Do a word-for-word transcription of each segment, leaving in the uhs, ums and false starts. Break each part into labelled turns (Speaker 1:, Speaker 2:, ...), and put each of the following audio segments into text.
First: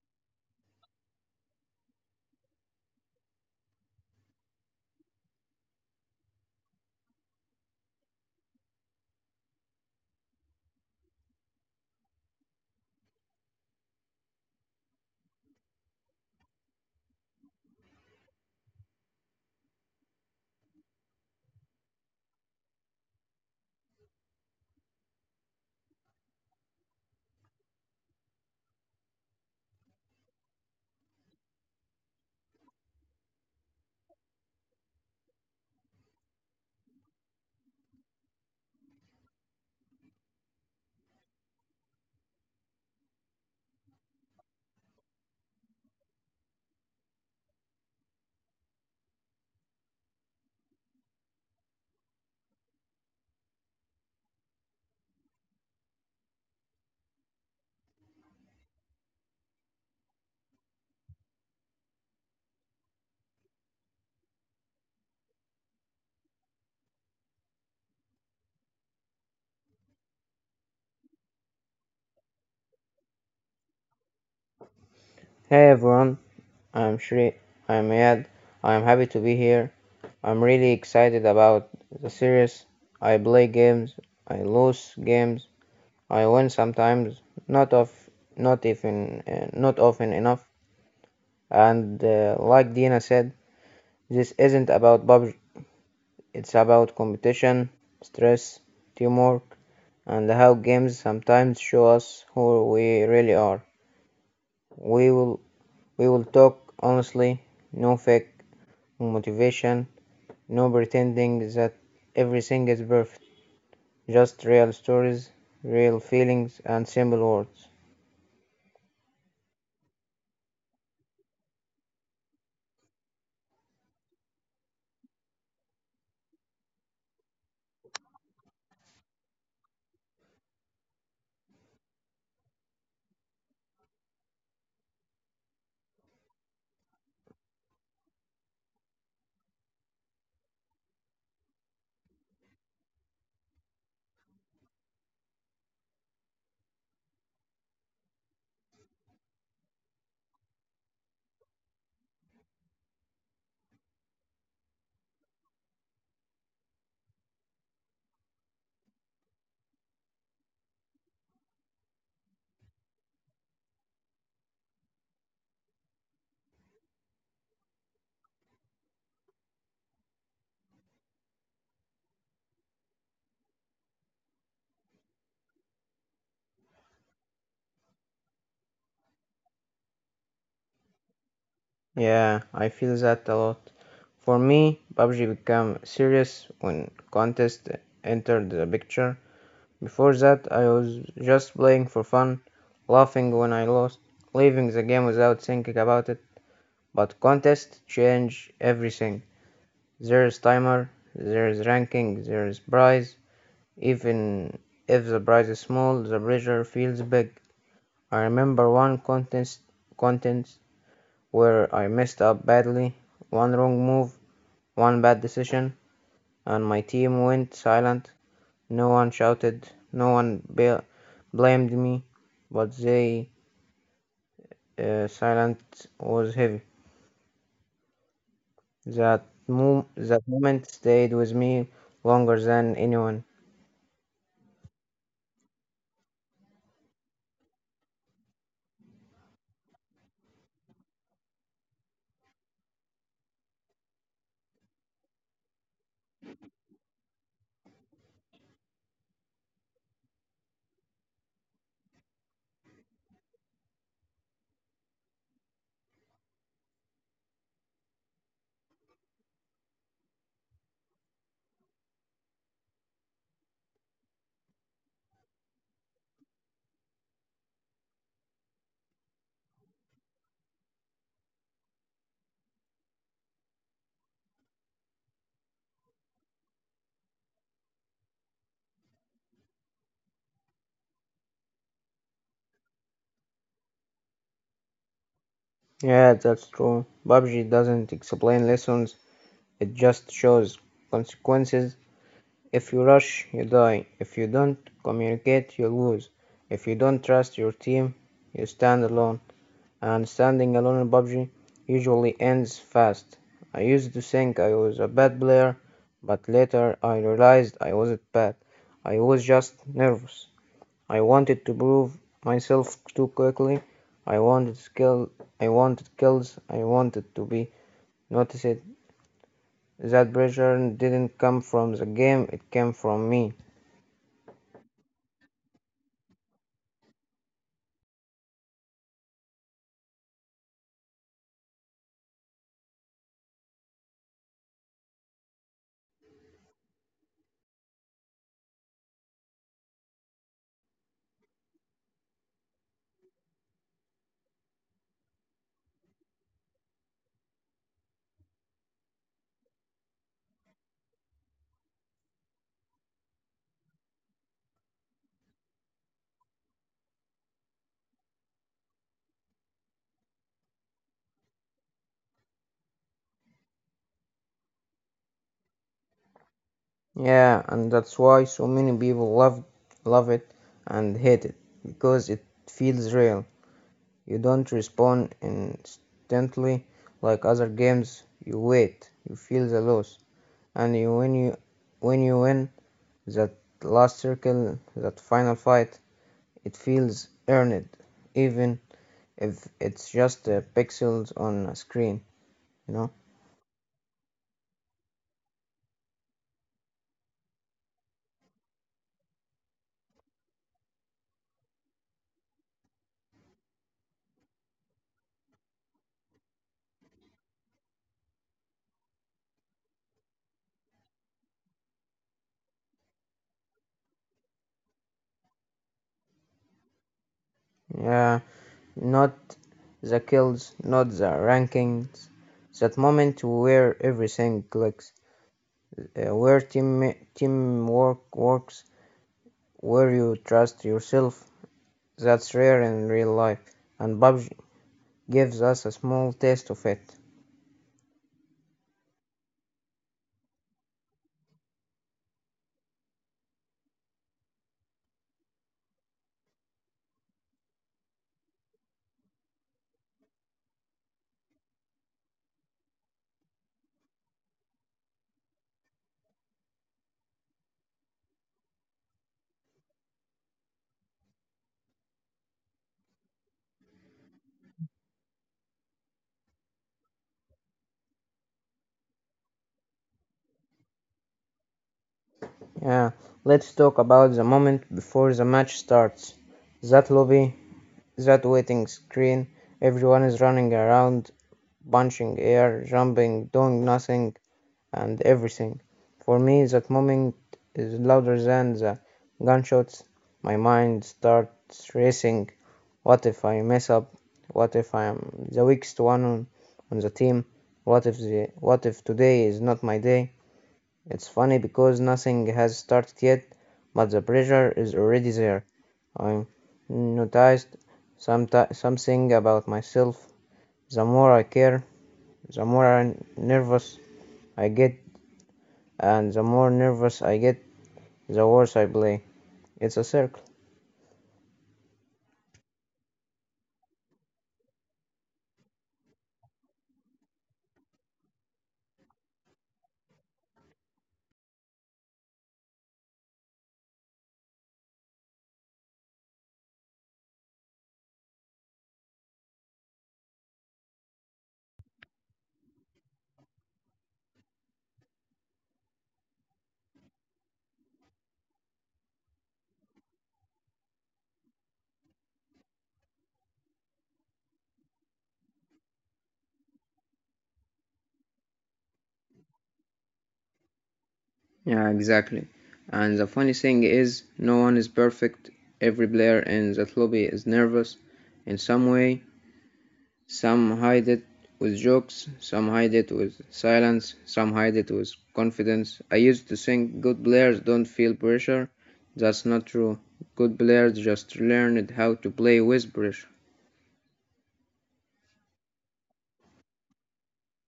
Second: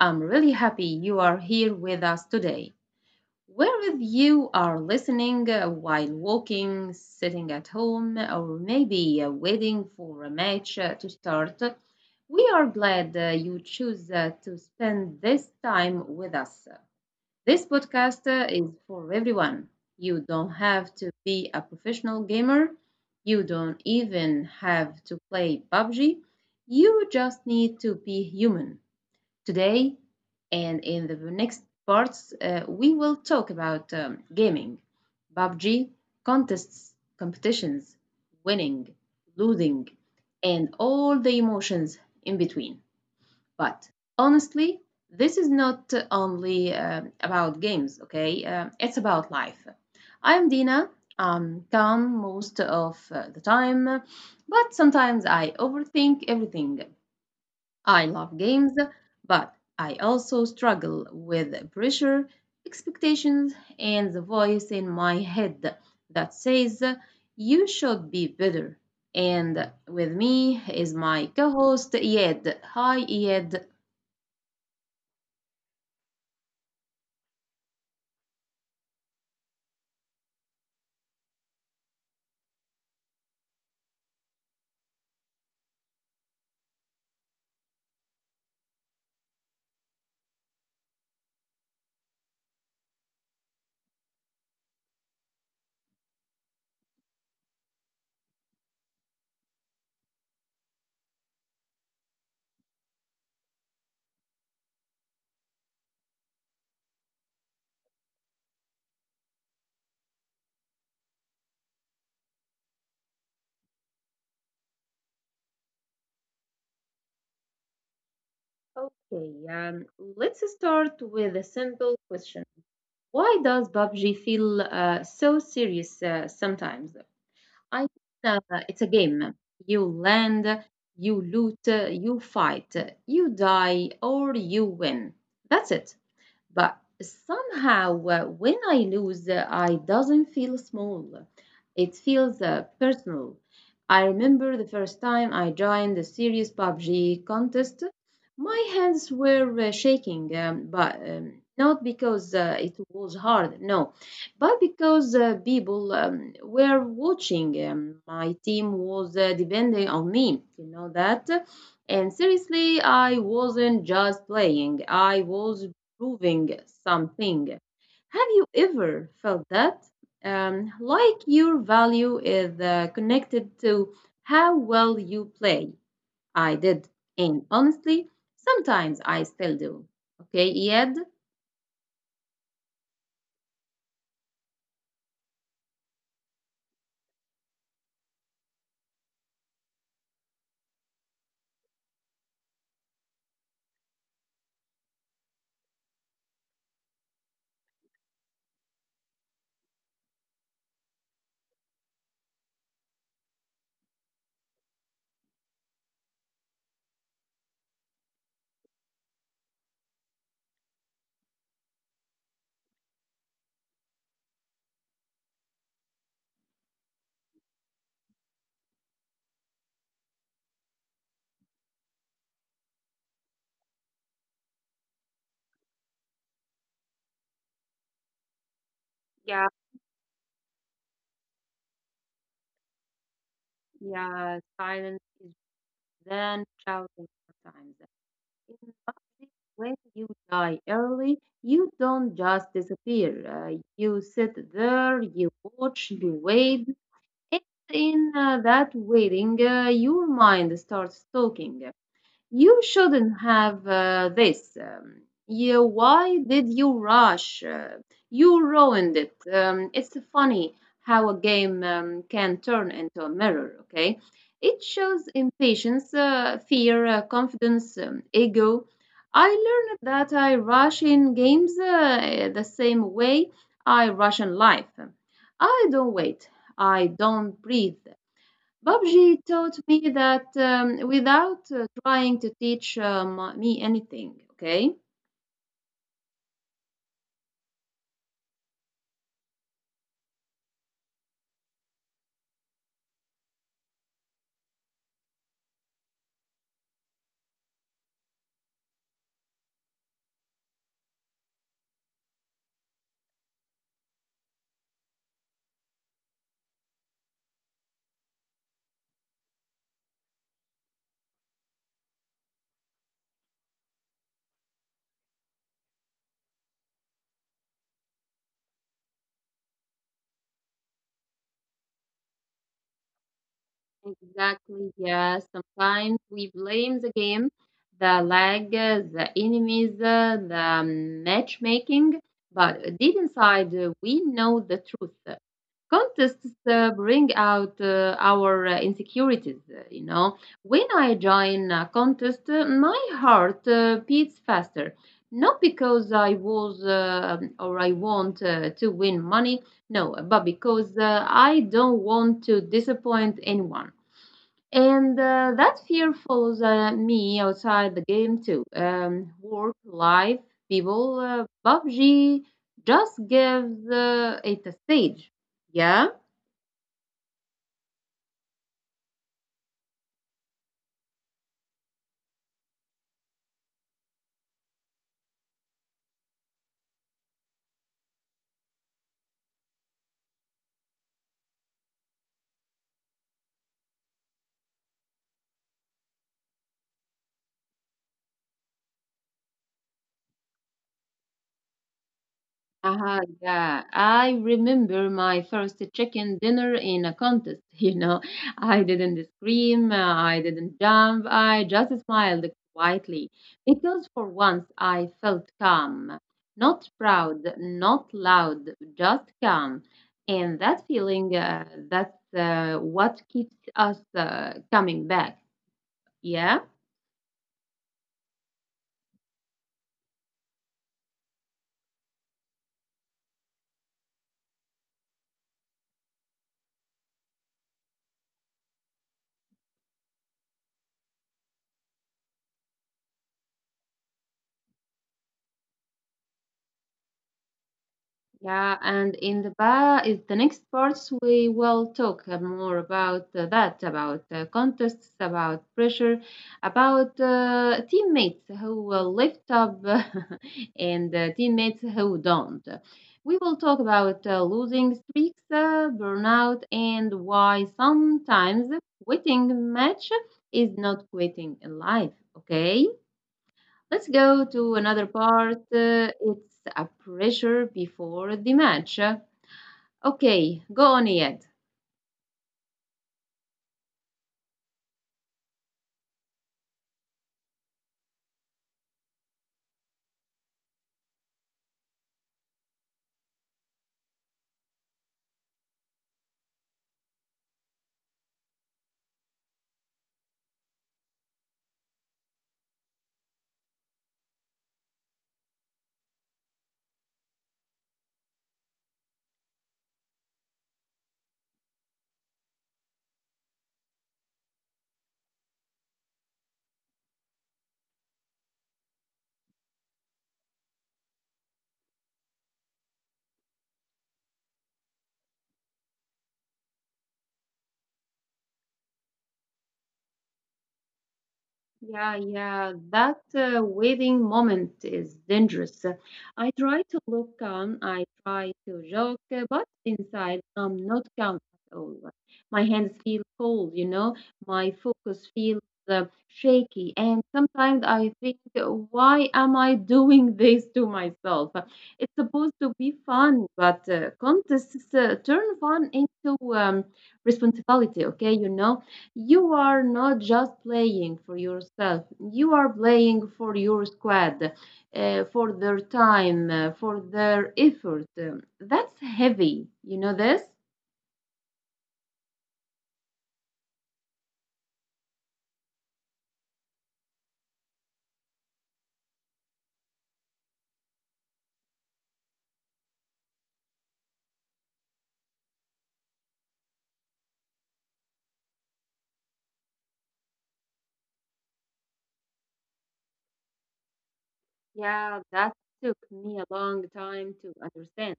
Speaker 1: I'm really happy you are here with us today. Wherever you are listening, uh, while walking, sitting at home, or maybe uh, waiting for a match uh, to start, we are glad uh, you choose uh, to spend this time with us. This podcast uh, is for everyone. You don't have to be a professional gamer. You don't even have to play P U B G. You just need to be human. Today and in the next parts, uh, we will talk about um, gaming, P U B G, contests, competitions, winning, losing, and all the emotions in between. But honestly, this is not only um, about games, okay? Um, it's about life. I'm Dina. I'm calm most of uh, the time, but sometimes I overthink everything. I love games, but I also struggle with pressure, expectations, and the voice in my head that says, you should be better. And with me is my co host, Yed. Hi, Yed.
Speaker 2: Hey everyone, I'm Shri, I'm Ayad, I'm happy to be here. I'm really excited about the series. I play games, I lose games, I win sometimes, not of not even uh, not often enough. And uh, like Dina said, this isn't about P U B G. It's about competition, stress, teamwork, and how games sometimes show us who we really are. We will we will talk honestly, no fake motivation, no pretending that everything is perfect. Just real stories, real feelings, and simple words.
Speaker 1: Okay, um, let's start with a simple question. Why does P U B G feel uh, so serious uh, sometimes? I think uh, it's a game. You land, you loot, uh, you fight, you die, or you win. That's it, but somehow, uh, when I lose, uh, I doesn't feel small, it feels uh, personal. I remember the first time I joined the serious pubg contest. My hands were uh, shaking, um, but um, not because uh, it was hard, no, but because uh, people um, were watching. Um, my team was uh, depending on me, you know that. And seriously, I wasn't just playing, I was proving something. Have you ever felt that? Um, like your value is uh, connected to how well you play. I did. And honestly, sometimes I still do. Okay, Ed?
Speaker 2: Yeah, I feel that a lot. For me, P U B G became serious when contest entered the picture. Before that, I was just playing for fun, laughing when I lost, leaving the game without thinking about it. But contest changed everything. There's timer, there's ranking, there's prize. Even if the prize is small, the pressure feels big. I remember one contest contest where I messed up badly, one wrong move, one bad decision, and my team went silent. No one shouted, no one ba- blamed me, but the uh, silence was heavy. That
Speaker 1: Yeah,
Speaker 2: mo- that moment stayed with me longer than anyone.
Speaker 1: yeah, silence is then shouting sometimes. In boxing, when you die early, you don't just disappear. Uh, you sit there, you watch, you wait. It's in uh, that waiting, uh, your mind starts talking. You shouldn't have uh, this. Um, you, why did you rush? Uh, you ruined it. Um, it's funny how a game um, can turn into a mirror, okay? It shows impatience, uh, fear, uh, confidence, um, ego. I learned that I rush in games uh, the same way I rush in life. I don't wait. I don't breathe. P U B G taught me that um, without uh, trying to teach um, me anything, okay?
Speaker 2: Yeah, that's true. P U B G doesn't explain lessons, it just shows consequences. If you rush, you die. If you don't communicate, you lose. If you don't trust your team, you stand alone. And standing alone in P U B G usually ends fast. I used to think I was a bad player, but later I realized I wasn't bad. I was just nervous. I wanted to prove myself too quickly. I wanted skill, I wanted kills, I wanted to be noticed. That pressure didn't come from the game, it came from me.
Speaker 1: Exactly, yeah. Sometimes we blame the game, the lag, uh, the enemies, uh, the matchmaking, but deep inside, uh, we know the truth. Contests uh, bring out uh, our uh, insecurities, uh, you know. When I join a contest, uh, my heart uh, beats faster. Not because I was uh, or I want uh, to win money, no, but because uh, I don't want to disappoint anyone. And uh, that fear follows uh, me outside the game too. Um, work, life, people, uh, P U B G just gives uh, it a stage. Yeah?
Speaker 2: Yeah, and that's why so many people love love it and hate it because it feels real. You don't respond instantly like other games. You wait, you feel the loss, and you, when you when you win that last circle, that final fight, it feels earned, even if it's just uh, pixels on a screen. You know?
Speaker 1: Uh-huh, yeah. I remember my first chicken dinner in a contest, you know. I didn't scream, uh, I didn't jump, I just smiled quietly because for once I felt calm. Not proud, not loud, just calm. And that feeling, uh, that's uh, what keeps us uh, coming back. Yeah.
Speaker 2: Yeah. Not the kills, not the rankings. That moment where everything clicks, uh, where team teamwork works, where you trust yourself. That's rare in real life, and P U B G gives us a small taste of it.
Speaker 1: Yeah, and in the ba is the next parts we will talk uh, more about uh, that, about uh, contests, about pressure, about uh, teammates who will lift up and uh, teammates who don't. We will talk about uh, losing streaks, uh, burnout, and why sometimes quitting match is not quitting in life. Okay. Let's go to another part. uh, it's a pressure before the match. Okay, go on, Ed.
Speaker 2: Yeah, let's talk about the moment before the match starts. That lobby, that waiting screen, everyone is running around, punching air, jumping, doing nothing, and everything. For me, that moment is louder than the gunshots. My mind starts racing. What if I mess up? What if I'm the weakest one on, on the team? What if the, what if today is not my day? It's funny because nothing has started yet, but the pressure is already there. I noticed some something about myself. The more I care, the more I'm nervous I get, and the more nervous I get, the worse I play. It's a circle.
Speaker 1: Yeah, yeah, that uh, waiting moment is dangerous. Uh, I try to look calm, I try to joke, uh, but inside I'm not calm at all. My hands feel cold, you know, my focus feels uh, shaky, and sometimes I think, why am I doing this to myself? Uh, It's supposed to be fun, but uh, contests uh, turn fun into um, responsibility, okay, you know? You are not just playing for yourself, you are playing for your squad, uh, for their time, uh, for their effort. Um, That's heavy, you know this?
Speaker 2: Yeah, exactly. And the funny thing is, no one is perfect. Every player in that lobby is nervous in some way. Some hide it with jokes, some hide it with silence, some hide it with confidence. I used to think good players don't feel pressure. That's not true. Good players just learned how to play with pressure.
Speaker 1: Yeah, that took me a long time to understand.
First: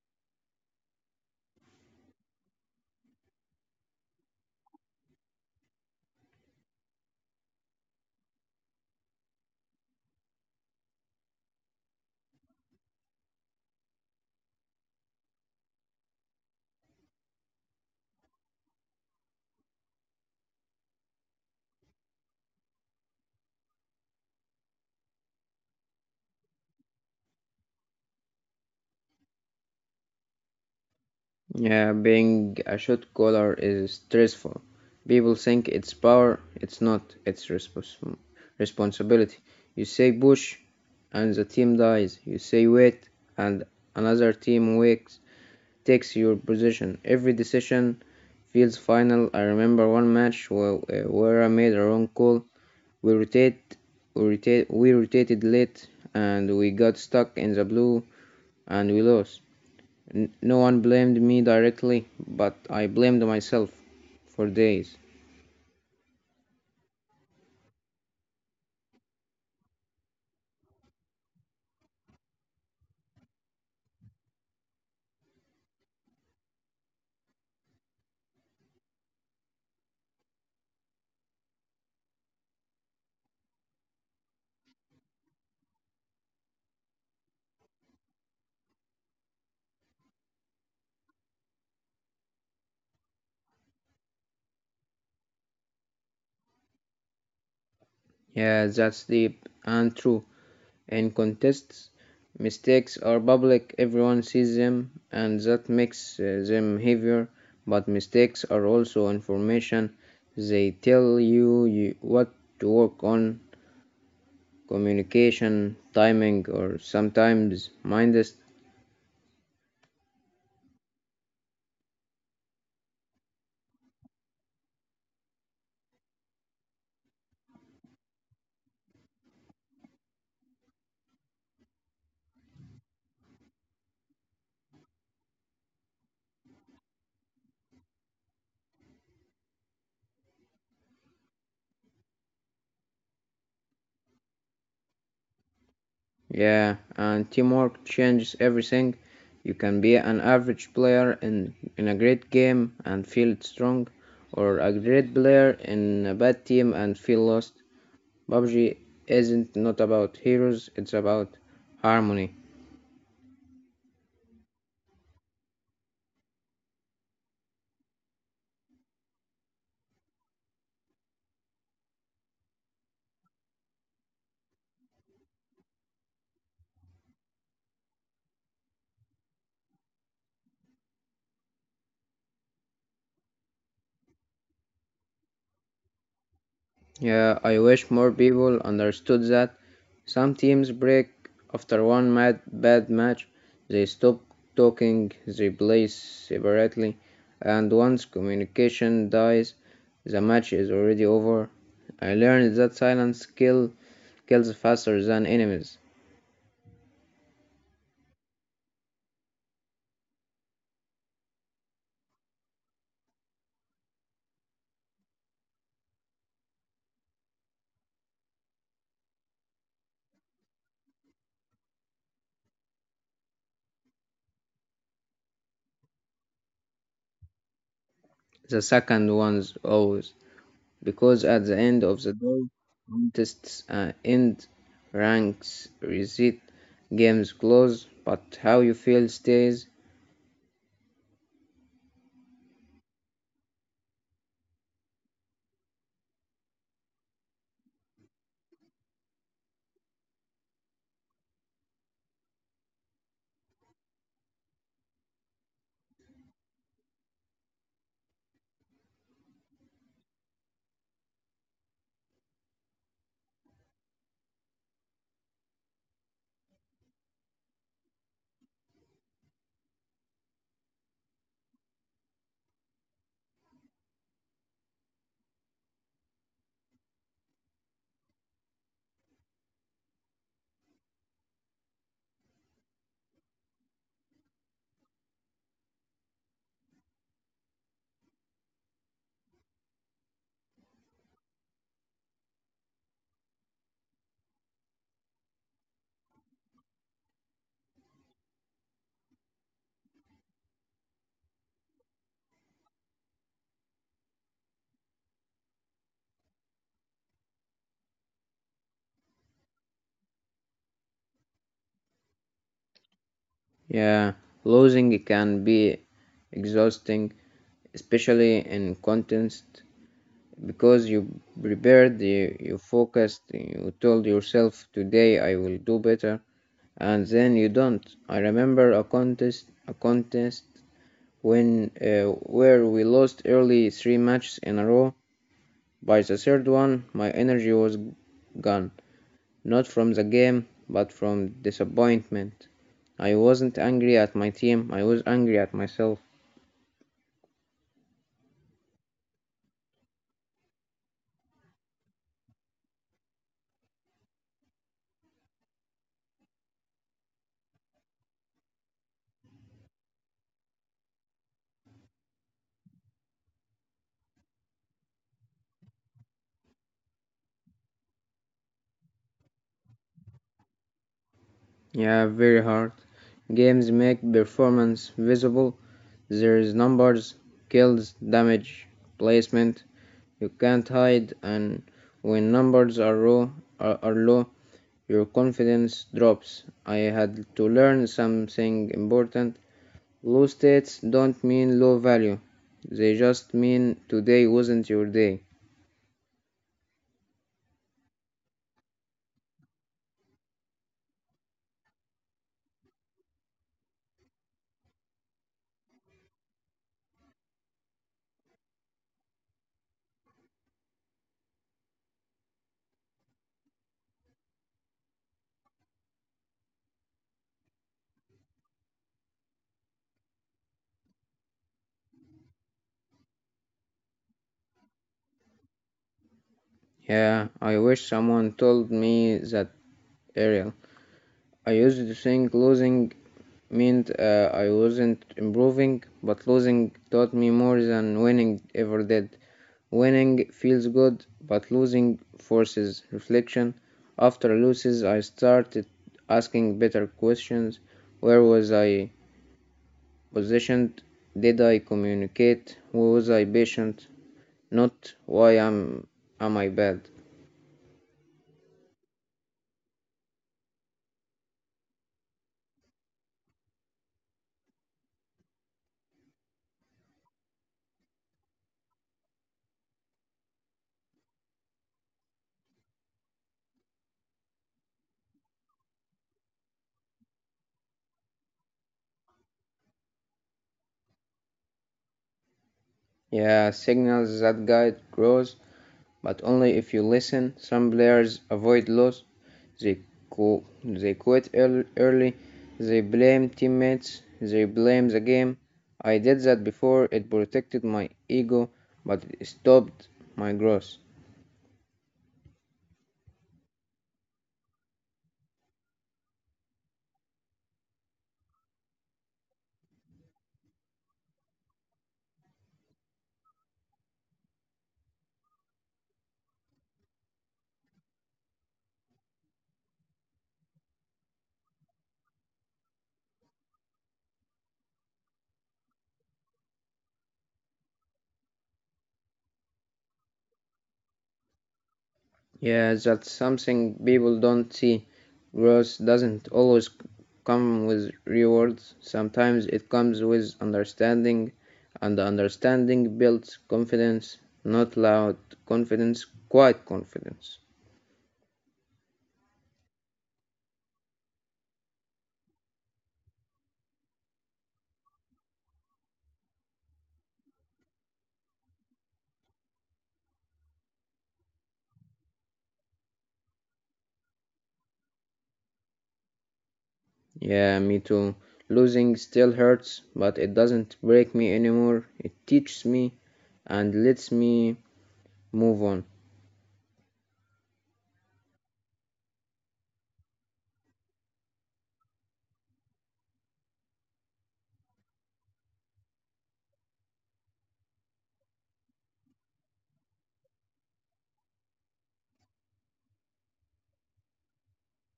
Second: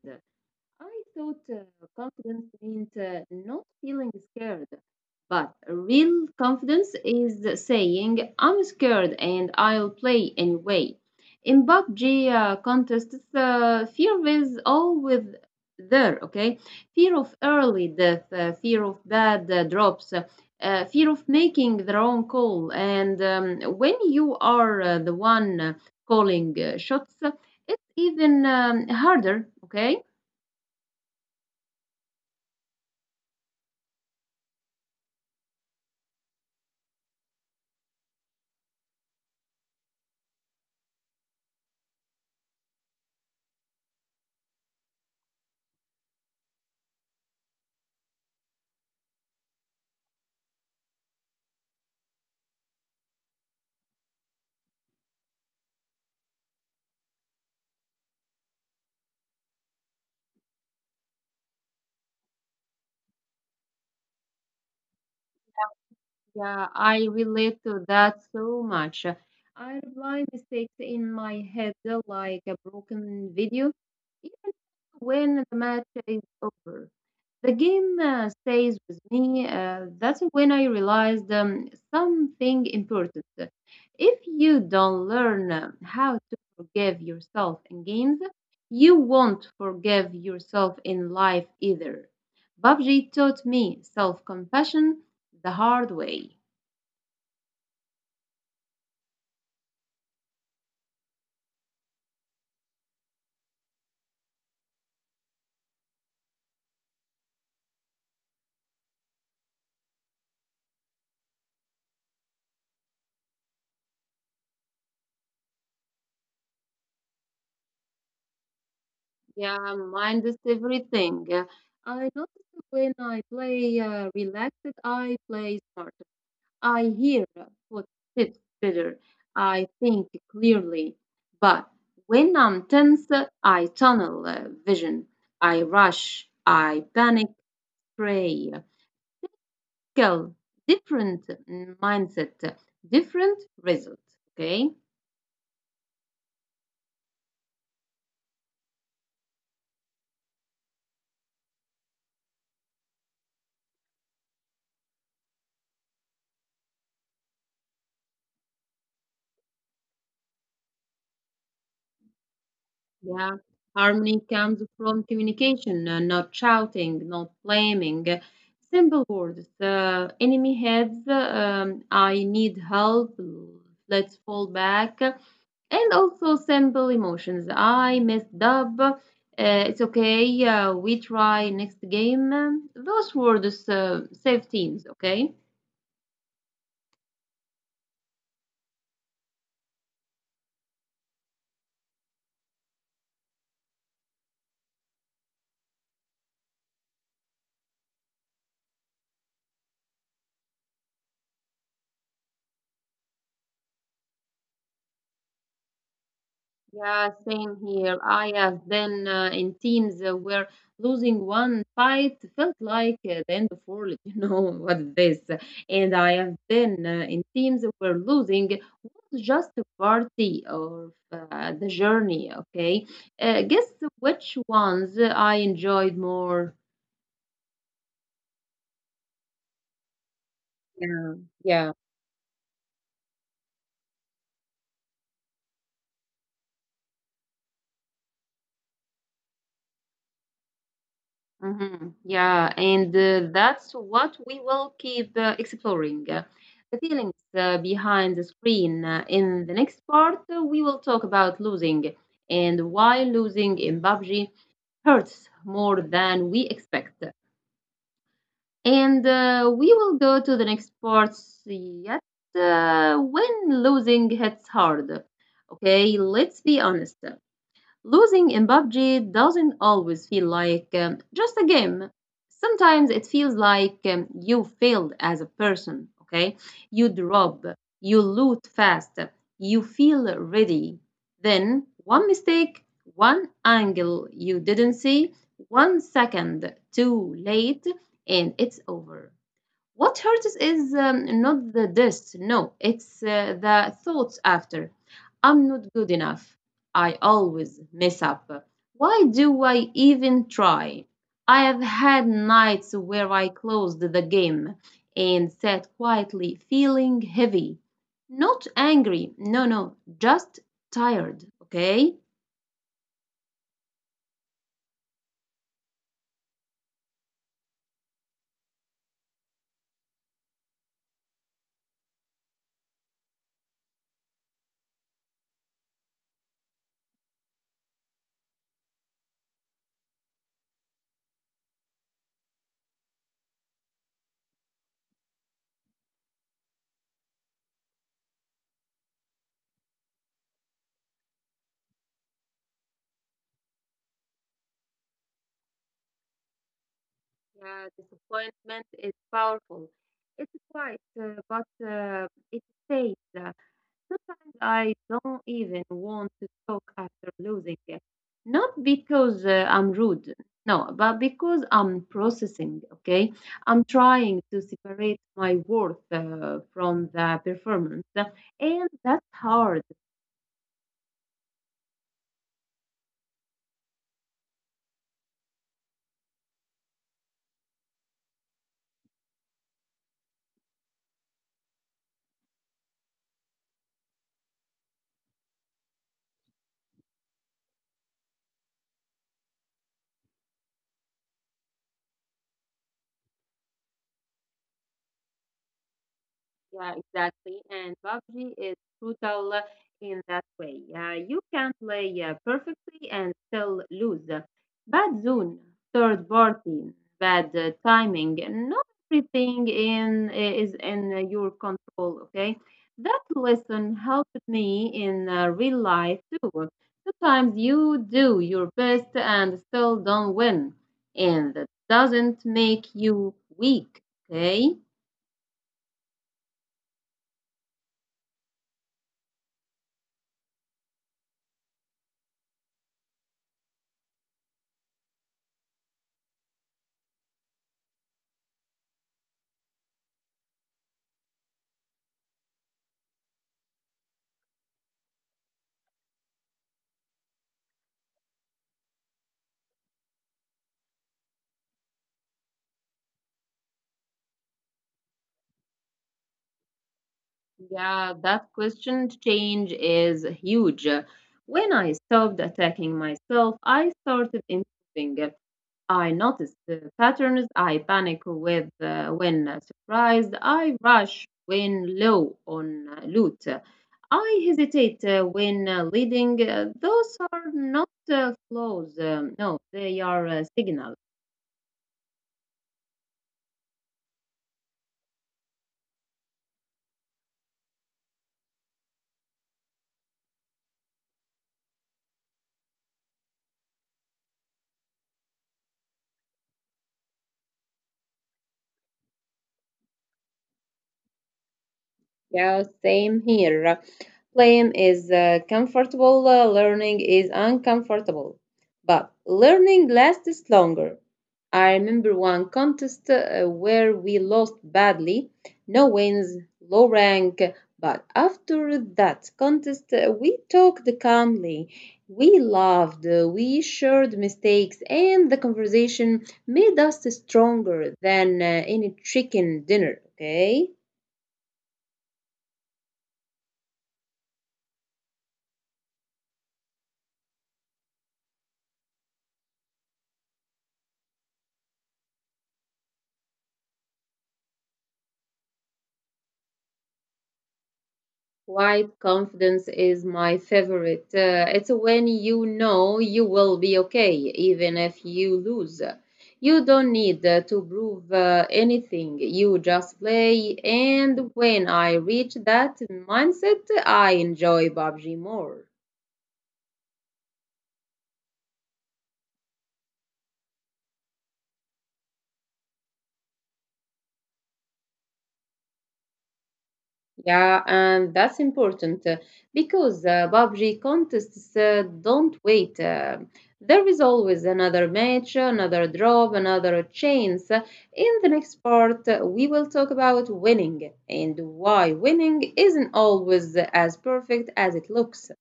Speaker 1: I thought uh, confidence meant uh, not feeling scared, but real confidence is saying, I'm scared and I'll play anyway. In P U B G uh, contests, uh, fear is always there, okay? Fear of early death, uh, fear of bad uh, drops, uh, uh, fear of making the wrong call. And um, when you are uh, the one uh, calling uh, shots, uh, it's even um, harder, okay?
Speaker 2: Yeah, being a shot caller is stressful. People think it's power, it's not, it's respons- responsibility. You say push, and the team dies. You say wait, and another team wakes, takes your position. Every decision feels final. I remember one match where, uh, where I made a wrong call. We rotate, we rotate, we rotated late, and we got stuck in the blue, and we lost. No one blamed me directly, but I blamed myself for days.
Speaker 1: Yeah, I relate to that so much. I replay mistakes in my head like a broken video, even when the match is over. The game uh, stays with me. Uh, that's when I realized um, something important. If you don't learn uh, how to forgive yourself in games, you won't forgive yourself in life either. P U B G taught me self compassion the hard way.
Speaker 2: Yeah, that's deep and true. In contests, mistakes are public, everyone sees them, and that makes uh, them heavier. But mistakes are also information. They tell you, you what to work on, communication, timing, or sometimes mindset.
Speaker 1: Yeah, mind is everything. Uh, I notice when I play uh, relaxed, I play smarter. I hear what fits better. I think clearly. But when I'm tense, uh, I tunnel uh, vision. I rush. I panic. Pray. Kill. Different mindset. Different result. Okay.
Speaker 2: Yeah, and teamwork changes everything. You can be an average player in, in a great game and feel strong, or a great player in a bad team and feel lost. P U B G isn't not about heroes, it's about harmony.
Speaker 1: Yeah, harmony comes from communication, uh, not shouting, not blaming. uh, Simple words. Uh, enemy heads, uh, um, I need help, l- let's fall back. And also simple emotions. I messed up, uh, it's okay, uh, we try next game. Um, Those words uh, save teams, okay?
Speaker 2: Yeah, I wish more people understood that some teams break after one mad, bad match, they stop talking, they play separately, and once communication dies, the match is already over. I learned that silence kill, kills faster than enemies,
Speaker 1: Yeah, same here. I have been uh, in teams uh, where losing one fight felt like uh, the end of world. You know what this? And I have been uh, in teams where losing was just a party of uh, the journey. Okay, uh, guess which ones I enjoyed more?
Speaker 2: the second ones always,
Speaker 1: Yeah,
Speaker 2: because at the
Speaker 1: yeah.
Speaker 2: end of the day, contests uh, end, ranks reset, games close, but how you feel stays.
Speaker 1: Hmm. Yeah, and uh, that's what we will keep uh, exploring uh, the feelings uh, behind the screen. Uh, in the next part, uh, we will talk about losing and why losing in P U B G hurts more than we expect. And uh, we will go to the next parts yet uh, when losing hits hard. Okay, let's be honest. Losing in P U B G doesn't always feel like um, just a game. Sometimes it feels like um, you failed as a person, okay? You drop, you loot fast, you feel ready. Then one mistake, one angle you didn't see, one second too late, and it's over. What hurts is um, not the diss, no, it's uh, the thoughts after. I'm not good enough. I always mess up. Why do I even try? I have had nights where I closed the game and sat quietly feeling heavy. Not angry, no, no, just tired, okay?
Speaker 2: Yeah, losing can be exhausting, especially in contest, because you prepared, you, you focused, you told yourself, today I will do better, and then you don't. I remember a contest, a contest when uh, where we lost early three matches in a row. By the third one, my energy was gone. Not from the game, but from disappointment. I wasn't angry at my team, I was angry at myself.
Speaker 1: Yeah, disappointment is powerful. It's quiet, uh, but uh, it stays. Sometimes I don't even want to talk after losing it. Not because uh, I'm rude, no, but because I'm processing, okay? I'm trying to separate my worth uh, from the performance, and that's hard.
Speaker 2: Yeah, very hard. Games make performance visible. There's numbers, kills, damage, placement. You can't hide, and when numbers are low, are, are low, your confidence drops. I had to learn something important. Low states don't mean low value. They just mean today wasn't your day.
Speaker 1: Yeah, exactly. And P U B G is brutal in that way. Uh, you can play uh, perfectly and still lose. Bad zone, third party, bad uh, timing. Not everything in eh, is in uh, your control. Okay, that lesson helped me in uh, real life too. Sometimes you do your best and still don't win, and that doesn't make you weak. Okay.
Speaker 2: Yeah, I wish someone told me that, Ariel. I used to think losing meant uh, I wasn't improving, but losing taught me more than winning ever did. Winning feels good, but losing forces reflection. After losses, I started asking better questions. Where was I positioned? Did I communicate? Was I patient? Not why am am I bad?
Speaker 1: Yeah, that question change is huge. When I stopped attacking myself, I started improving. I noticed the patterns. I panic with uh, when surprised. I rush when low on uh, loot. I hesitate uh, when uh, leading. Uh, Those are not uh, flaws. Um, no, they are uh, signals.
Speaker 2: Yeah, signals that guide growth, but only if you listen. Some players avoid loss, they, qu- they quit earl- early, they blame teammates, they blame the game. I did that before, it protected my ego, but it stopped my growth.
Speaker 1: Yeah, same here. Playing is uh, comfortable, uh, learning is uncomfortable. But learning lasts longer. I remember one contest uh, where we lost badly, no wins, low rank. But after that contest, uh, we talked calmly. We laughed, uh, we shared mistakes, and the conversation made us stronger than uh, any chicken dinner, okay?
Speaker 2: Yeah, that's something people don't see. Growth doesn't always come with rewards. Sometimes it comes with understanding, and understanding builds confidence. Not loud confidence, quiet confidence.
Speaker 1: Quiet confidence is my favorite. Uh, it's when you know you will be okay, even if you lose. You don't need uh, to prove uh, anything, you just play. And when I reach that mindset, I enjoy P U B G more.
Speaker 2: Yeah, me too. Losing still hurts, but it doesn't break me anymore. It teaches me and lets me move on.
Speaker 1: Yeah, and that's important uh, because uh, Babri contests uh, don't wait. Uh, there is always another match, another drop, another chance. In the next part, uh, we will talk about winning and why winning isn't always as perfect as it looks.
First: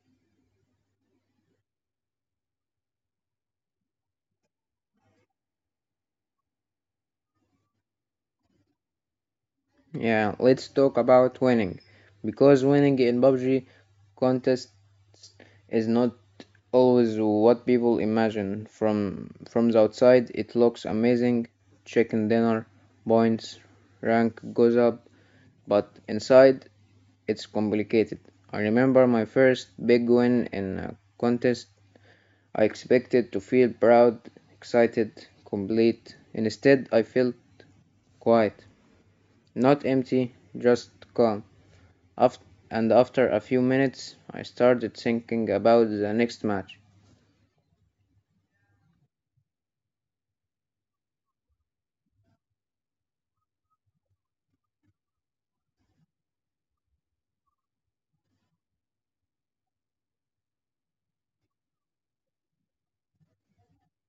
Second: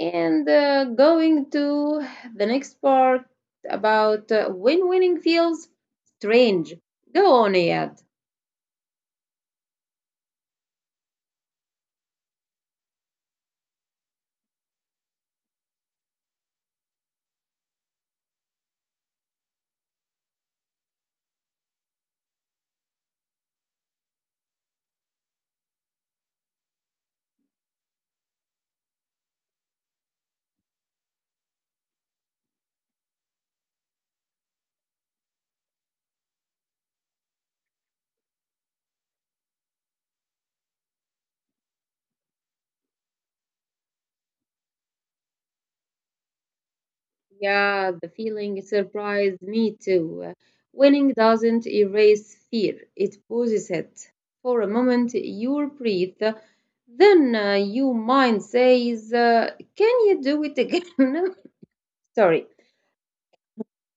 Speaker 1: And uh, going to the next part about uh, when winning feels strange. Go on, Iyad.
Speaker 2: Yeah, let's talk about winning. Because winning in P U B G contests is not always what people imagine. From from the outside it looks amazing, chicken dinner, points, rank goes up, but inside it's complicated. I remember my first big win in a contest. I expected to feel proud, excited, complete. Instead, I felt quiet. Not empty, just calm. Af- and after a few minutes, I started thinking about the next match.
Speaker 1: Yeah, the feeling surprised me too. Winning doesn't erase fear, it poses it. For a moment, you breathe, then uh, your mind says, uh, can you do it again? Sorry,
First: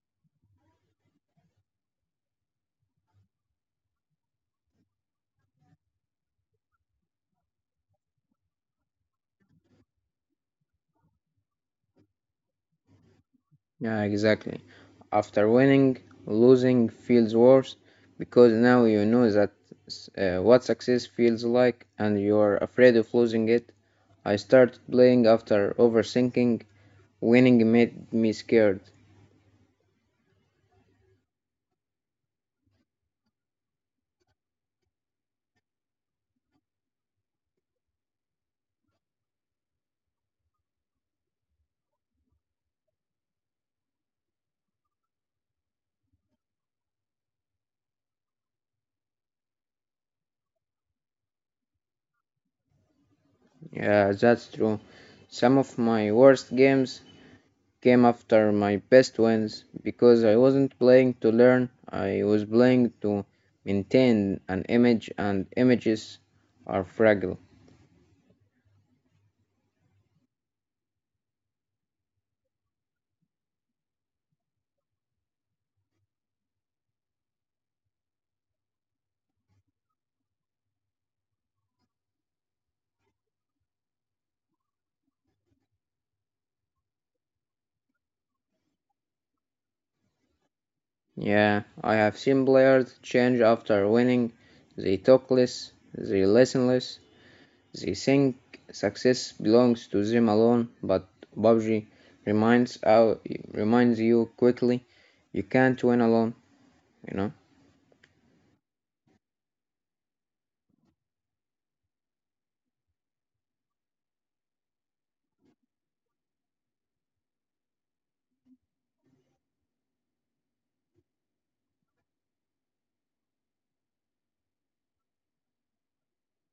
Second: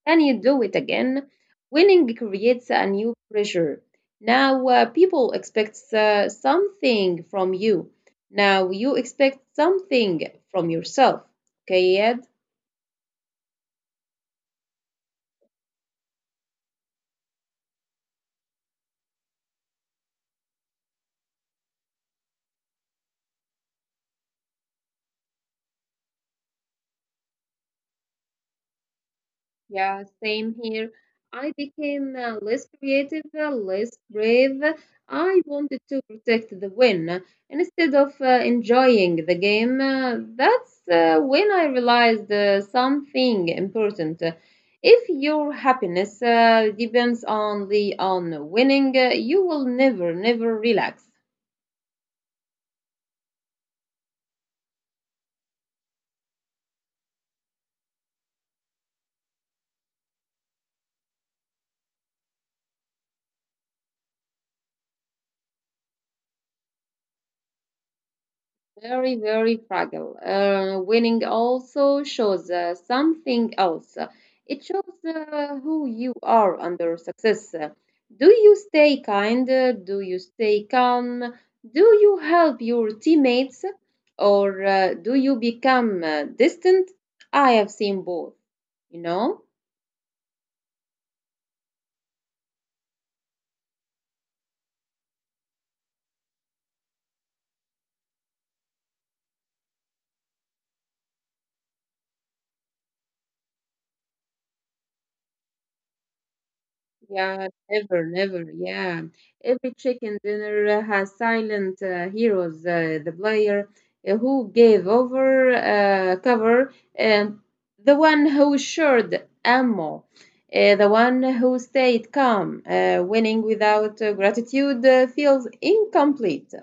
Speaker 1: can you do it again? Winning creates a new pressure. Now, uh, people expect uh, something from you. Now, you expect something from yourself. Okay,
Speaker 2: Yeah, exactly. After winning, losing feels worse because now you know that uh, what success feels like and you're afraid of losing it. I started playing after overthinking. Winning made me scared.
Speaker 1: Yeah, same here. I became uh, less creative, uh, less brave. I wanted to protect the win instead of uh, enjoying the game. Uh, that's uh, when I realized uh, something important. If your happiness uh, depends only on winning, uh, you will never, never relax.
Speaker 2: Yeah, that's true. Some of my worst games came after my best wins because I wasn't playing to learn, I was playing to maintain an image, and images are fragile.
Speaker 1: Very, very fragile. Uh, winning also shows uh, something else. It shows uh, who you are under success. Do you stay kind? Do you stay calm? Do you help your teammates? Or uh, do you become uh, distant? I have seen both, you know?
Speaker 2: Yeah, I have seen players change after winning. They talk less, they listen less, they think success belongs to them alone, but P U B G reminds, out, reminds you quickly you can't win alone, you
Speaker 1: Yeah,
Speaker 2: know.
Speaker 1: never, never. Yeah, every chicken dinner has silent uh, heroes. Uh, the player uh, who gave over uh, cover, um, the one who shared ammo, uh, the one who stayed calm. Uh, winning without uh, gratitude uh, feels incomplete.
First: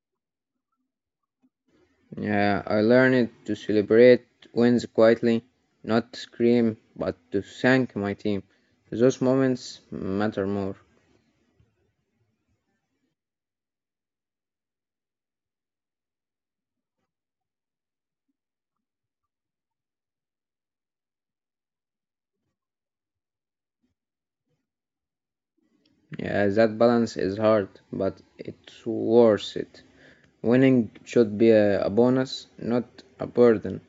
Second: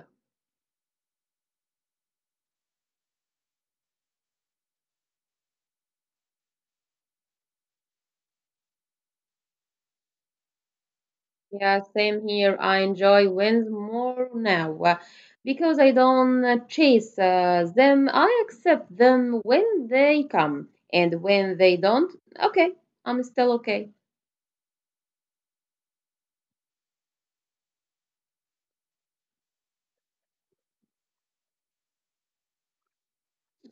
Speaker 2: Yeah, I learned to celebrate wins quietly, not scream, but to thank my team. Those moments matter more.
Speaker 1: Yeah, same here. I enjoy wins more now uh, because I don't uh, chase uh, them. I accept them when they come, and when they don't, okay, I'm still okay.
Speaker 2: Yeah, that balance is hard, but it's worth it. Winning should be a, a bonus, not a burden.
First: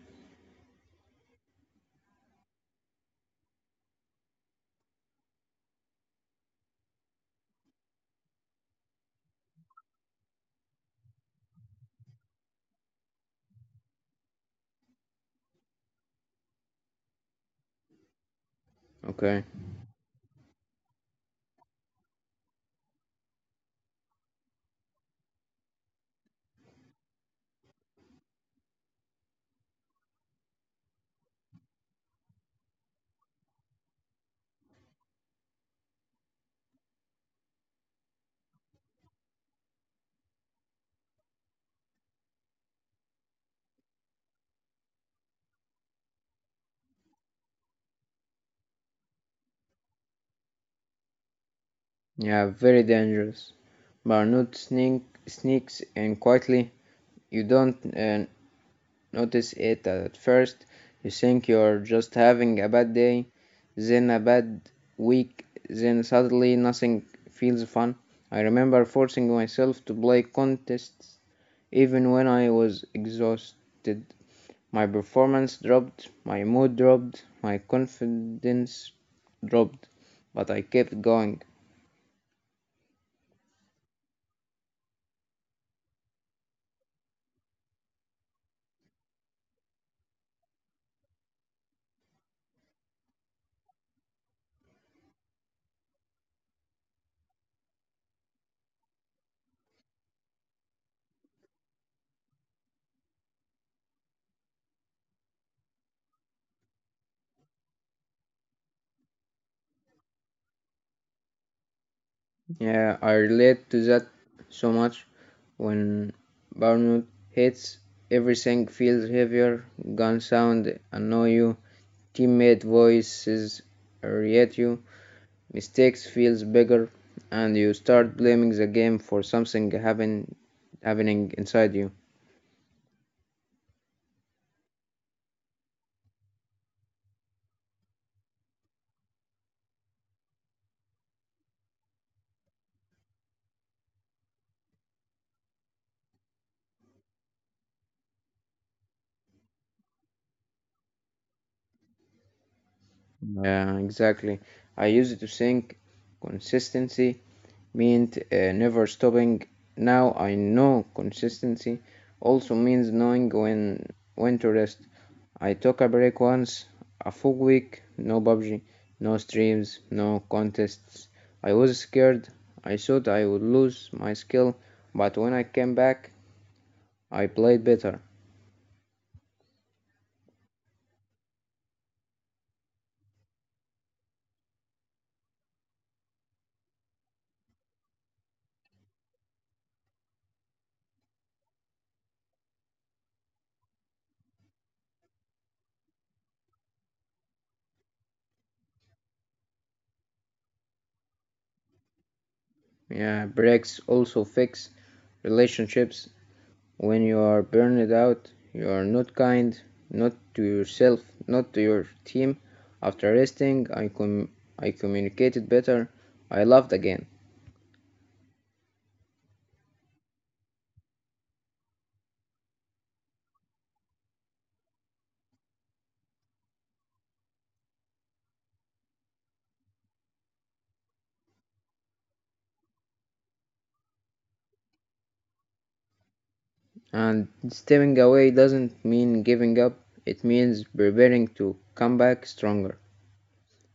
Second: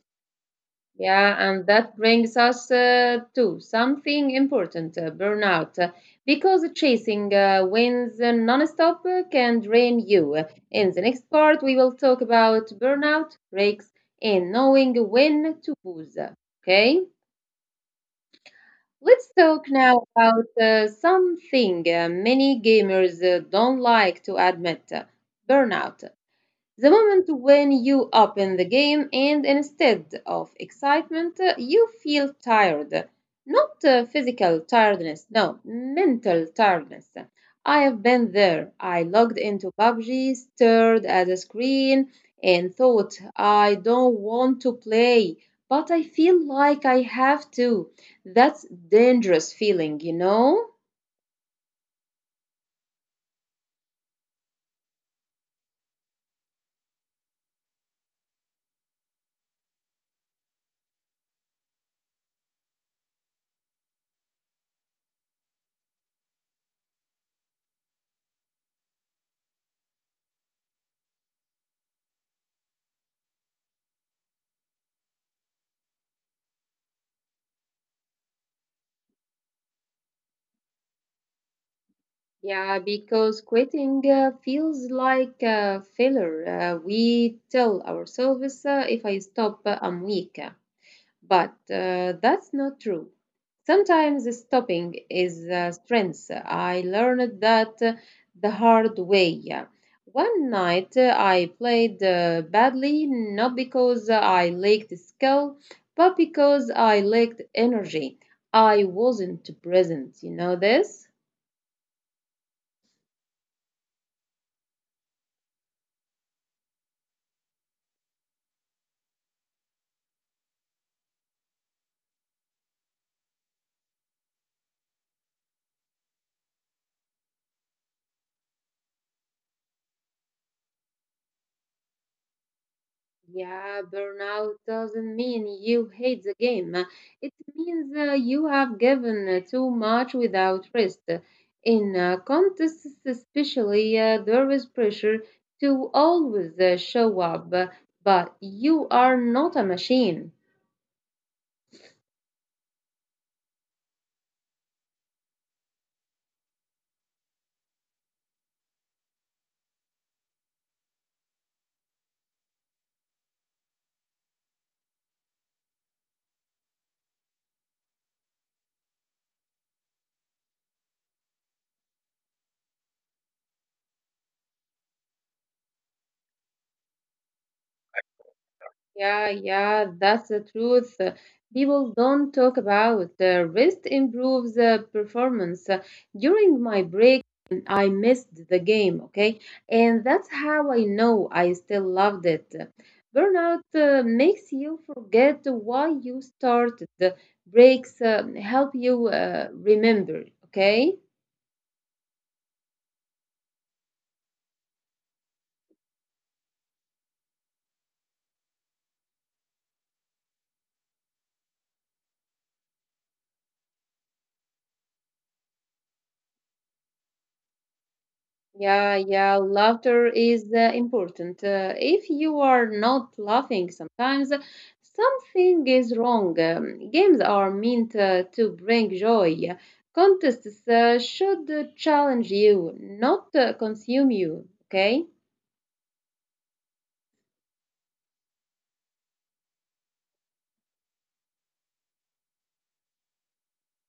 Speaker 1: Yeah, and that brings us uh, to something important, uh, burnout, uh, because chasing uh, wins uh, nonstop uh, can drain you. In the next part, we will talk about burnout, breaks, and knowing when to pause. Okay? Let's
Speaker 2: Okay.
Speaker 1: talk now about uh, something uh, many gamers uh, don't like to admit uh, burnout. The moment when you open the game and instead of excitement, uh, you feel tired. Not uh, physical tiredness, no, mental tiredness. I have been there. I logged into P U B G, stared at the screen, and thought, I don't want to play, but I feel like I have to. That's dangerous feeling, you know?
Speaker 2: Yeah, very dangerous. But not sneak sneaks in quietly. You don't uh, notice it at first. You think you're just having a bad day, then a bad week, then suddenly nothing feels fun. I remember forcing myself to play contests even when I was exhausted. My performance dropped, my mood dropped, my confidence dropped, but I kept going.
Speaker 1: Yeah, because quitting uh, feels like a failure. Uh, we tell ourselves uh, if I stop, uh, I'm weak. But uh, that's not true. Sometimes stopping is a strength. I learned that uh, the hard way. One night uh, I played uh, badly, not because I lacked skill, but because I lacked energy. I wasn't present. You know this?
Speaker 2: Yeah, I relate to that so much. When burnout hits, everything feels heavier. Gun sound annoy you. Teammate voices irritate you. Mistakes feels bigger, and you start blaming the game for something happen, happening inside you.
Speaker 1: Yeah, burnout doesn't mean you hate the game. It means uh, you have given uh, too much without rest. In uh, contests, especially, uh, there is pressure to always uh, show up, but you are not a machine.
Speaker 2: Yeah, exactly. I used to think consistency meant uh, never stopping. Now I know consistency also means knowing when when to rest. I took a break once, a full week, no P U B G, no streams, no contests. I was scared. I thought I would lose my skill, but when I came back, I played better.
Speaker 1: Yeah, yeah, that's the truth. Uh, People don't talk about uh, rest improves uh, performance. Uh, During my break, I missed the game, okay? And that's how I know I still loved it. Burnout uh, makes you forget why you started. The Breaks uh, help you uh, remember, okay?
Speaker 2: Yeah, breaks also fix relationships. When you are burned out, you are not kind, not to yourself, not to your team. After resting, I, com- I communicated better, I loved again.
Speaker 1: Yeah, yeah, laughter is uh, important. Uh, if you are not laughing sometimes, something is wrong. Um, games are meant uh, to bring joy. Contests uh, should uh, challenge you, not uh, consume you, okay?
Speaker 2: And stepping away doesn't mean giving up, it means preparing to come back stronger.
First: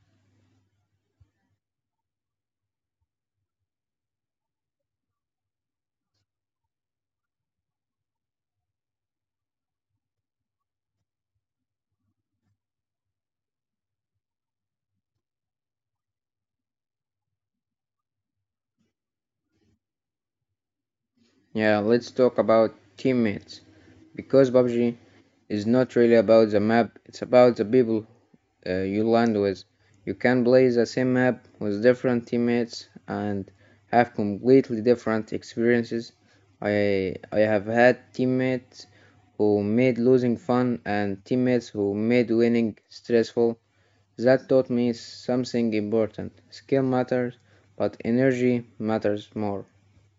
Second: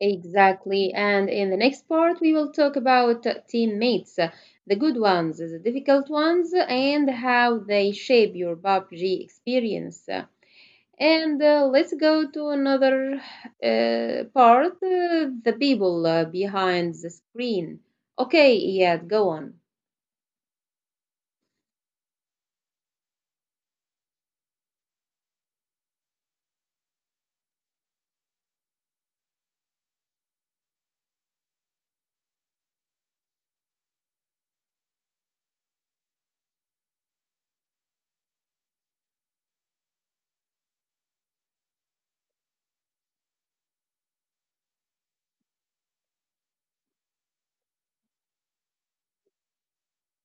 Speaker 1: Exactly. And in the next part, we will talk about uh, teammates, uh, the good ones, the difficult ones, and how they shape your P U B G experience. And uh, let's go to another uh, part uh, the people uh, behind the screen. Okay, yeah, go on.
Speaker 2: Yeah, let's talk about teammates because P U B G is not really about the map, it's about the people uh, you land with. You can play the same map with different teammates and have completely different experiences. I I have had teammates who made losing fun and teammates who made winning stressful. That taught me something important. Skill matters, but energy matters more.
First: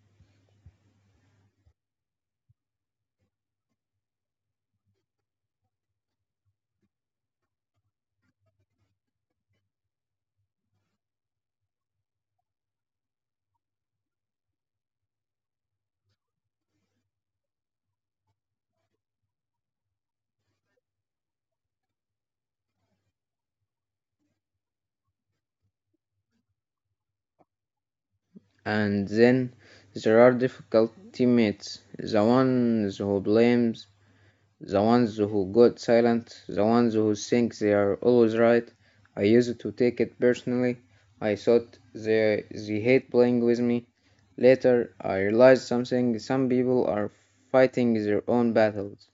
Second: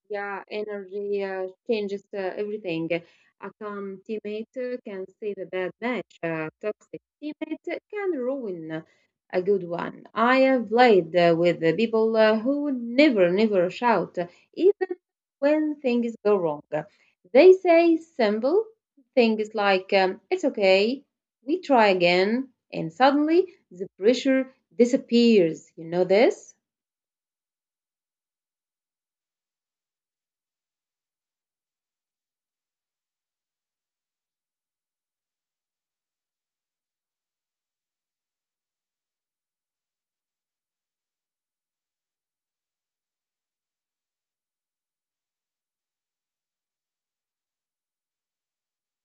Speaker 1: Yeah, energy uh, changes uh, everything. A calm teammate uh, can save a bad match. A toxic teammate can ruin a good one. I have played uh, with the people uh, who never, never shout, uh, even when things go wrong. They say simple things like, um, it's okay, we try again, and suddenly the pressure disappears. You know this?
Speaker 2: And then there are difficult teammates, the ones who blames, the ones who got silent, the ones who think they are always right. I used to take it personally. I thought they, they hate playing with me. Later, I realized something some people are fighting their own battles.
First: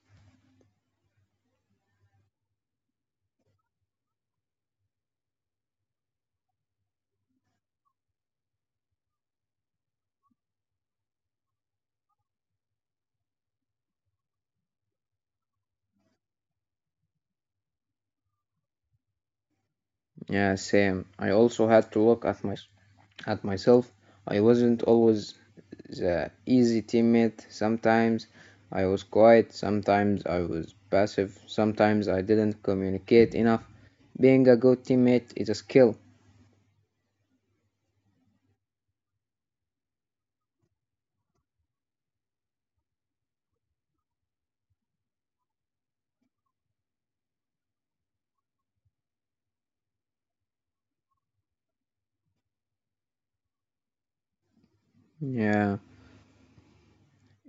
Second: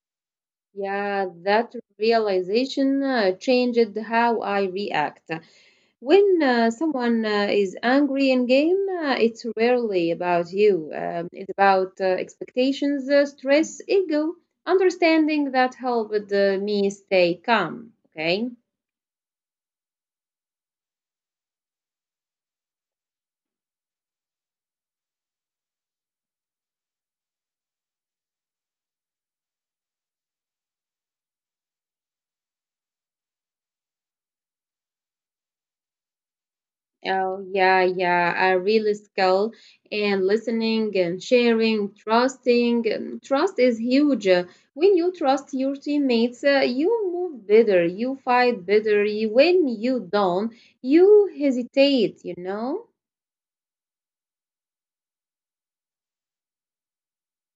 Speaker 1: Yeah, that realization uh, changed how I react. When uh, someone uh, is angry in game, uh, it's rarely about you. Um, it's about uh, expectations, uh, stress, ego. Understanding that helped uh, me stay calm. Okay.
Speaker 2: Yeah, same. I also had to look at my at myself. I wasn't always the easy teammate. Sometimes I was quiet, sometimes I was passive, sometimes I didn't communicate enough. Being a good teammate is a skill.
Speaker 1: Oh, yeah, yeah, I really skill and listening and sharing, trusting. um, Trust is huge. Uh, When you trust your teammates, uh, you move better, you fight better. You- When you don't, you hesitate, you know?
Speaker 2: Yeah,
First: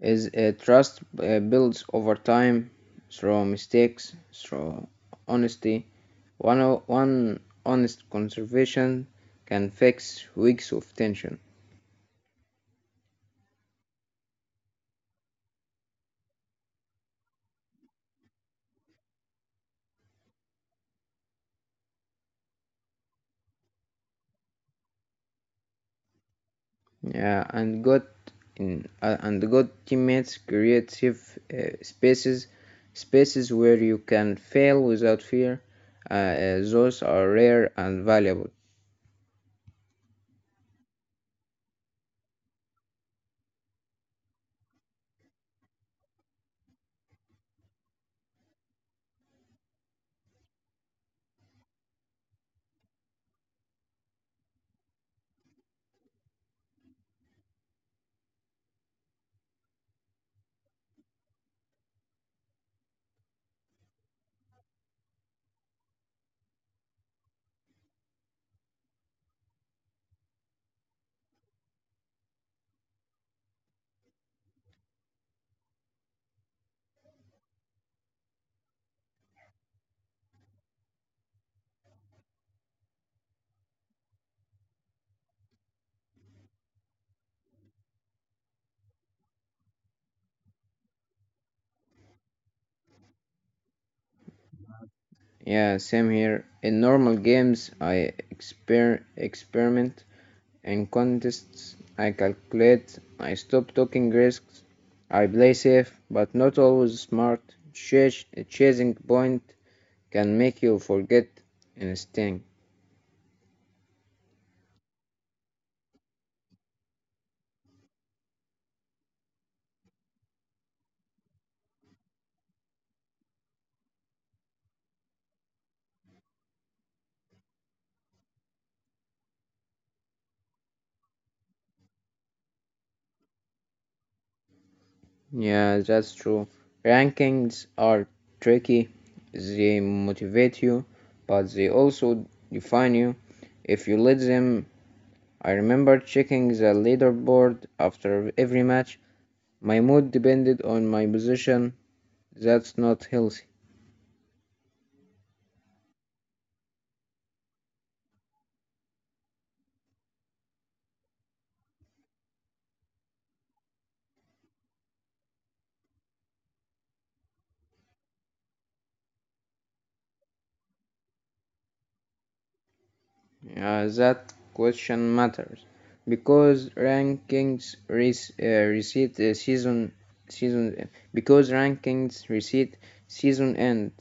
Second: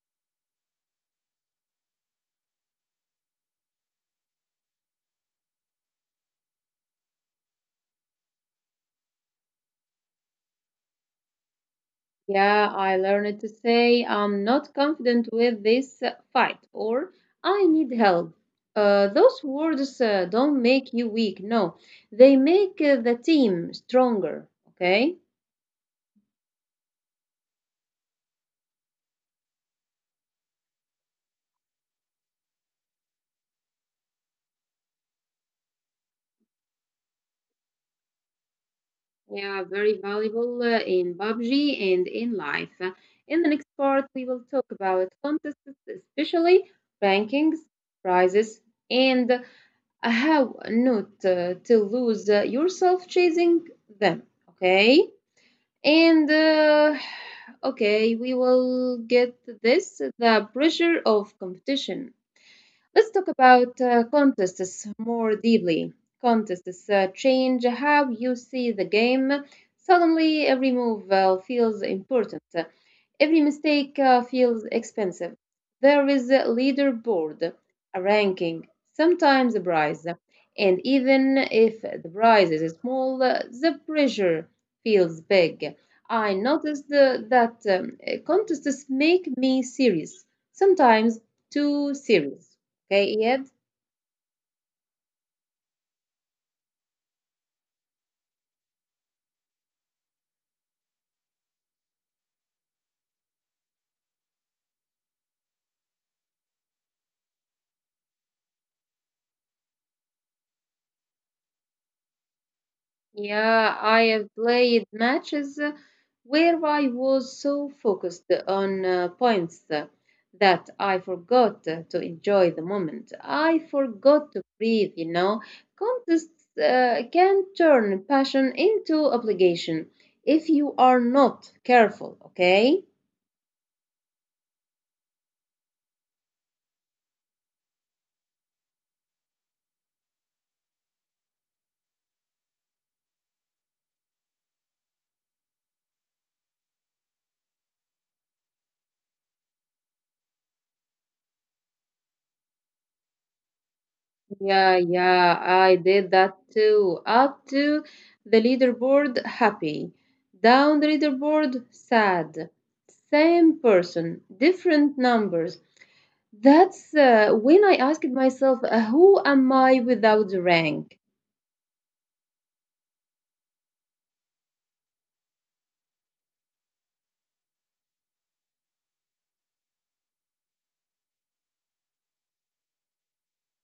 Speaker 2: is uh, trust uh, builds over time through mistakes, through honesty. One o- one honest conversation can fix weeks of tension.
Speaker 1: Yeah, I learned to say I'm not confident with this uh, fight or I need help. Uh, those words uh, don't make you weak. No, they make uh, the team stronger, okay?
Speaker 2: Yeah, and good in, uh, and good teammates creative uh, spaces, spaces where you can fail without fear. Uh, uh, those are rare and valuable.
Speaker 1: Yeah, very valuable uh, in P U B G and in life. In the next part, we will talk about contests, especially rankings, prizes, and uh, how not uh, to lose uh, yourself chasing them. Okay? And uh, okay, we will get this the pressure of competition. Let's talk about uh, contests more deeply. Contests uh, change how you see the game. Suddenly, every move uh, feels important. Every mistake uh, feels expensive. There is a leaderboard, a ranking, sometimes a prize. And even if the prize is small, uh, the pressure feels big. I noticed uh, that um, contests make me serious, sometimes too serious. Okay, Ed?
Speaker 2: Yeah, same here. In normal games, I exper experiment. In contests, I calculate. I stop taking risks. I play safe, but not always smart. Chas chasing point can make you forget instinct.
Speaker 1: Yeah, I have played matches uh, where I was so focused on uh, points uh, that I forgot uh, to enjoy the moment. I forgot to breathe, you know. Contests uh, can turn passion into obligation if you are not careful, okay?
Speaker 2: Yeah, that's true. Rankings are tricky. They motivate you, but they also define you. If you let them, I remember checking the leaderboard after every match. My mood depended on my position. That's not healthy.
Speaker 1: Yeah, yeah, I did that too. Up to the leaderboard, happy. Down the leaderboard, sad. Same person, different numbers. That's uh, when I asked myself, uh, who am I without the rank?
Speaker 2: Uh, that question matters because rankings res- uh, reset uh, season season because rankings reset season end,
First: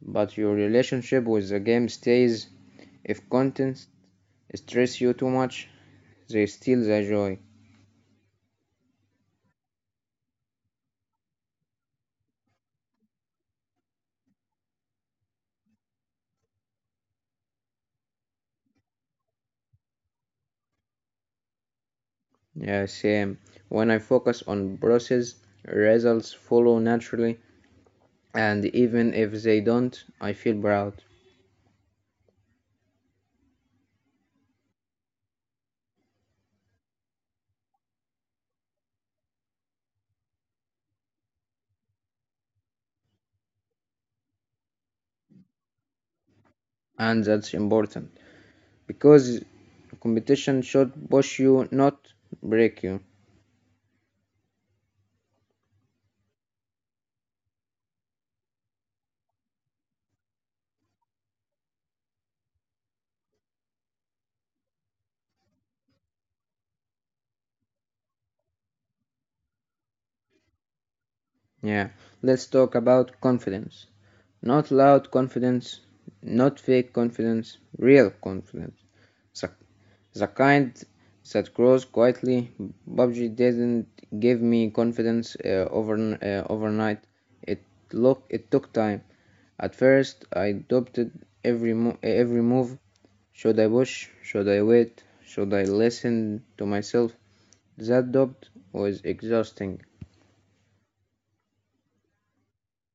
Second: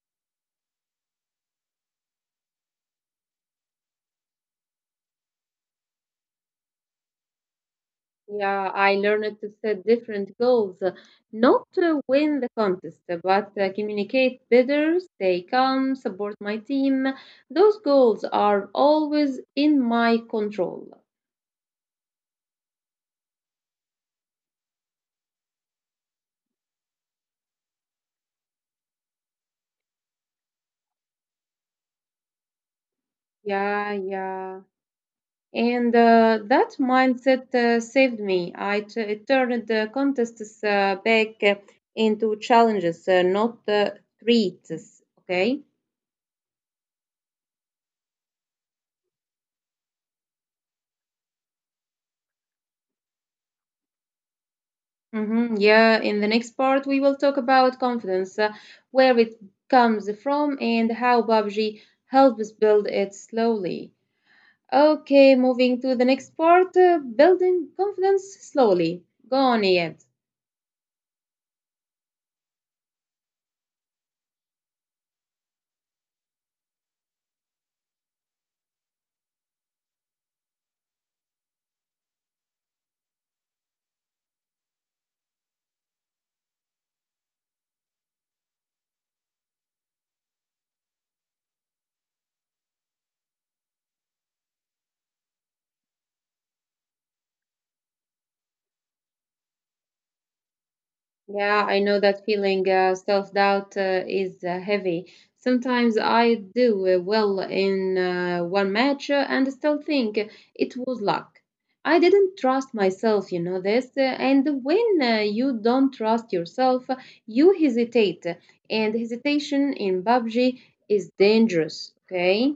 Speaker 2: but your relationship with the game stays. If content stress you too much, they steal the joy.
Speaker 1: Yeah, I learned to set different goals, uh, not to win the contest, uh, but uh, communicate better, stay calm, support my team. Those goals are always in my control.
Speaker 2: Yeah, same. When I focus on process, results follow naturally, and even if they don't, I feel proud.
Speaker 1: Yeah, yeah. And uh, that mindset uh, saved me. I t- it turned the contests uh, back uh, into challenges, uh, not uh, treats. Okay.
Speaker 2: And that's important because competition should push you, not break you.
Speaker 1: Mm-hmm. Yeah. In the next part, we will talk about confidence, uh, where it comes from, and how Babji helps build it slowly. Okay, moving to the next part, uh, building confidence slowly. Go on, Iyad.
Speaker 2: Yeah, let's talk about confidence. Not loud confidence, not fake confidence, real confidence. The, the kind that grows quietly. P U B G didn't give me confidence uh, over, uh, overnight. It look it took time. At first, I doubted every mo- every move. Should I push? Should I wait? Should I listen to myself? That doubt was exhausting.
Speaker 1: Yeah, I know that feeling. Uh, Self doubt uh, is uh, heavy. Sometimes I do uh, well in uh, one match uh, and still think it was luck. I didn't trust myself, you know this. Uh, and when uh, you don't trust yourself, you hesitate. And hesitation in P U B G is dangerous, okay?